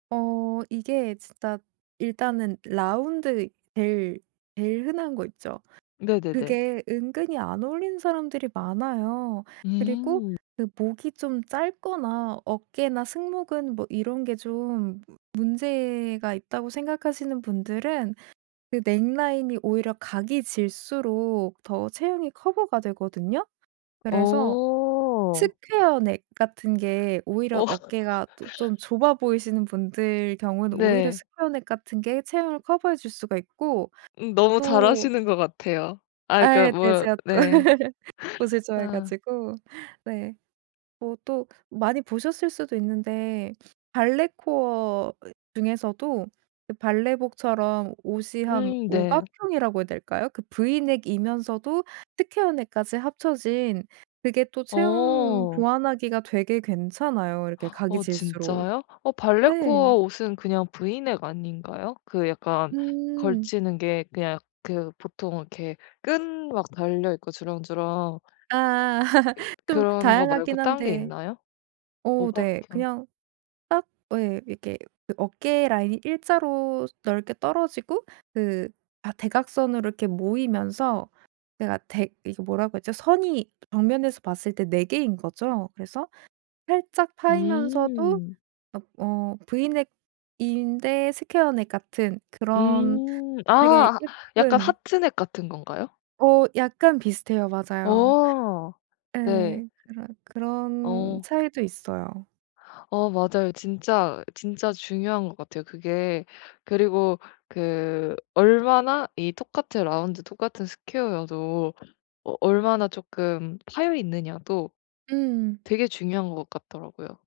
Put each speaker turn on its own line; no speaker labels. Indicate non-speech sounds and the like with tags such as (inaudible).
어 이게 진짜 일단은 라운드 제일 제일 흔한 거 있죠?
네네네.
그게 은근히 안 어울리는 사람들이 많아요. 그리고
음.
그 목이 좀 짧거나 어깨나 승모근 뭐 이런 게 좀 무 문제가 있다고 생각하시는 분들은 그 넥 라인이 오히려 각이 질수록 더 체형이 커버가 되거든요. 그래서
어.
스퀘어넥 같은 게 오히려
어.
어깨가 또 좀
(laughs)
좁아 보이시는 분들 경우에는 오히려
네.
스퀘어넥 같은 게 체형을 커버해 줄 수가 있고
음 너무 잘
또
아시는 것 같아요. 아 그러니까
예. 네.
뭐
제가 또
네.
(laughs) 옷을
(gasps)
좋아해
아.
가지고. 네. 뭐 또 많이 보셨을 수도 있는데 (sniffs) 발레 코어 이 중에서도 그 발레복처럼 옷이 한
음
5
네.
각형이라고 해야 될까요? 그 브이넥이면서도 스퀘어넥까지 합쳐진 그게 또 체형
어.
보완하기가 되게 괜찮아요 이렇게
(gasps)
각이
어
질수록.
진짜요? 어 발레코어
네.
옷은 그냥 브이넥 아닌가요? 그 약간
음.
걸치는 게 그냥 그 보통 이렇게 끈 막 달려 있고 주렁주렁
아.
예.
(laughs) 좀
그런 것 말고
다양하긴
딴 게
한데
있나요? 5
어우 네.
각형?
그냥 딱 어 예 이렇게 그 어깨 라인이 일자로 넓게 떨어지고 그 아 대각선으로 이렇게 모이면서 내가 댁 이게 뭐라고 했죠? 선이 정면에서 봤을 때 4 개인 거죠. 그래서 살짝 파이면서도
음.
옆 어 브이넥인데 스퀘어넥 같은 그런
음.
되게
아 약간
예쁜
하트넥 같은 건가요?
어 약간 비슷해요. 맞아요.
어. 네.
예. 그런 그런
어.
차이도 있어요.
어 맞아요. 진짜 진짜 중요한 것 같아요. 그게 그리고 그 얼마나 이 똑같은 라운드 똑같은 스퀘어여도 어 얼마나 쪼끔 파여 있느냐도
음.
되게 중요한 것 같더라고요.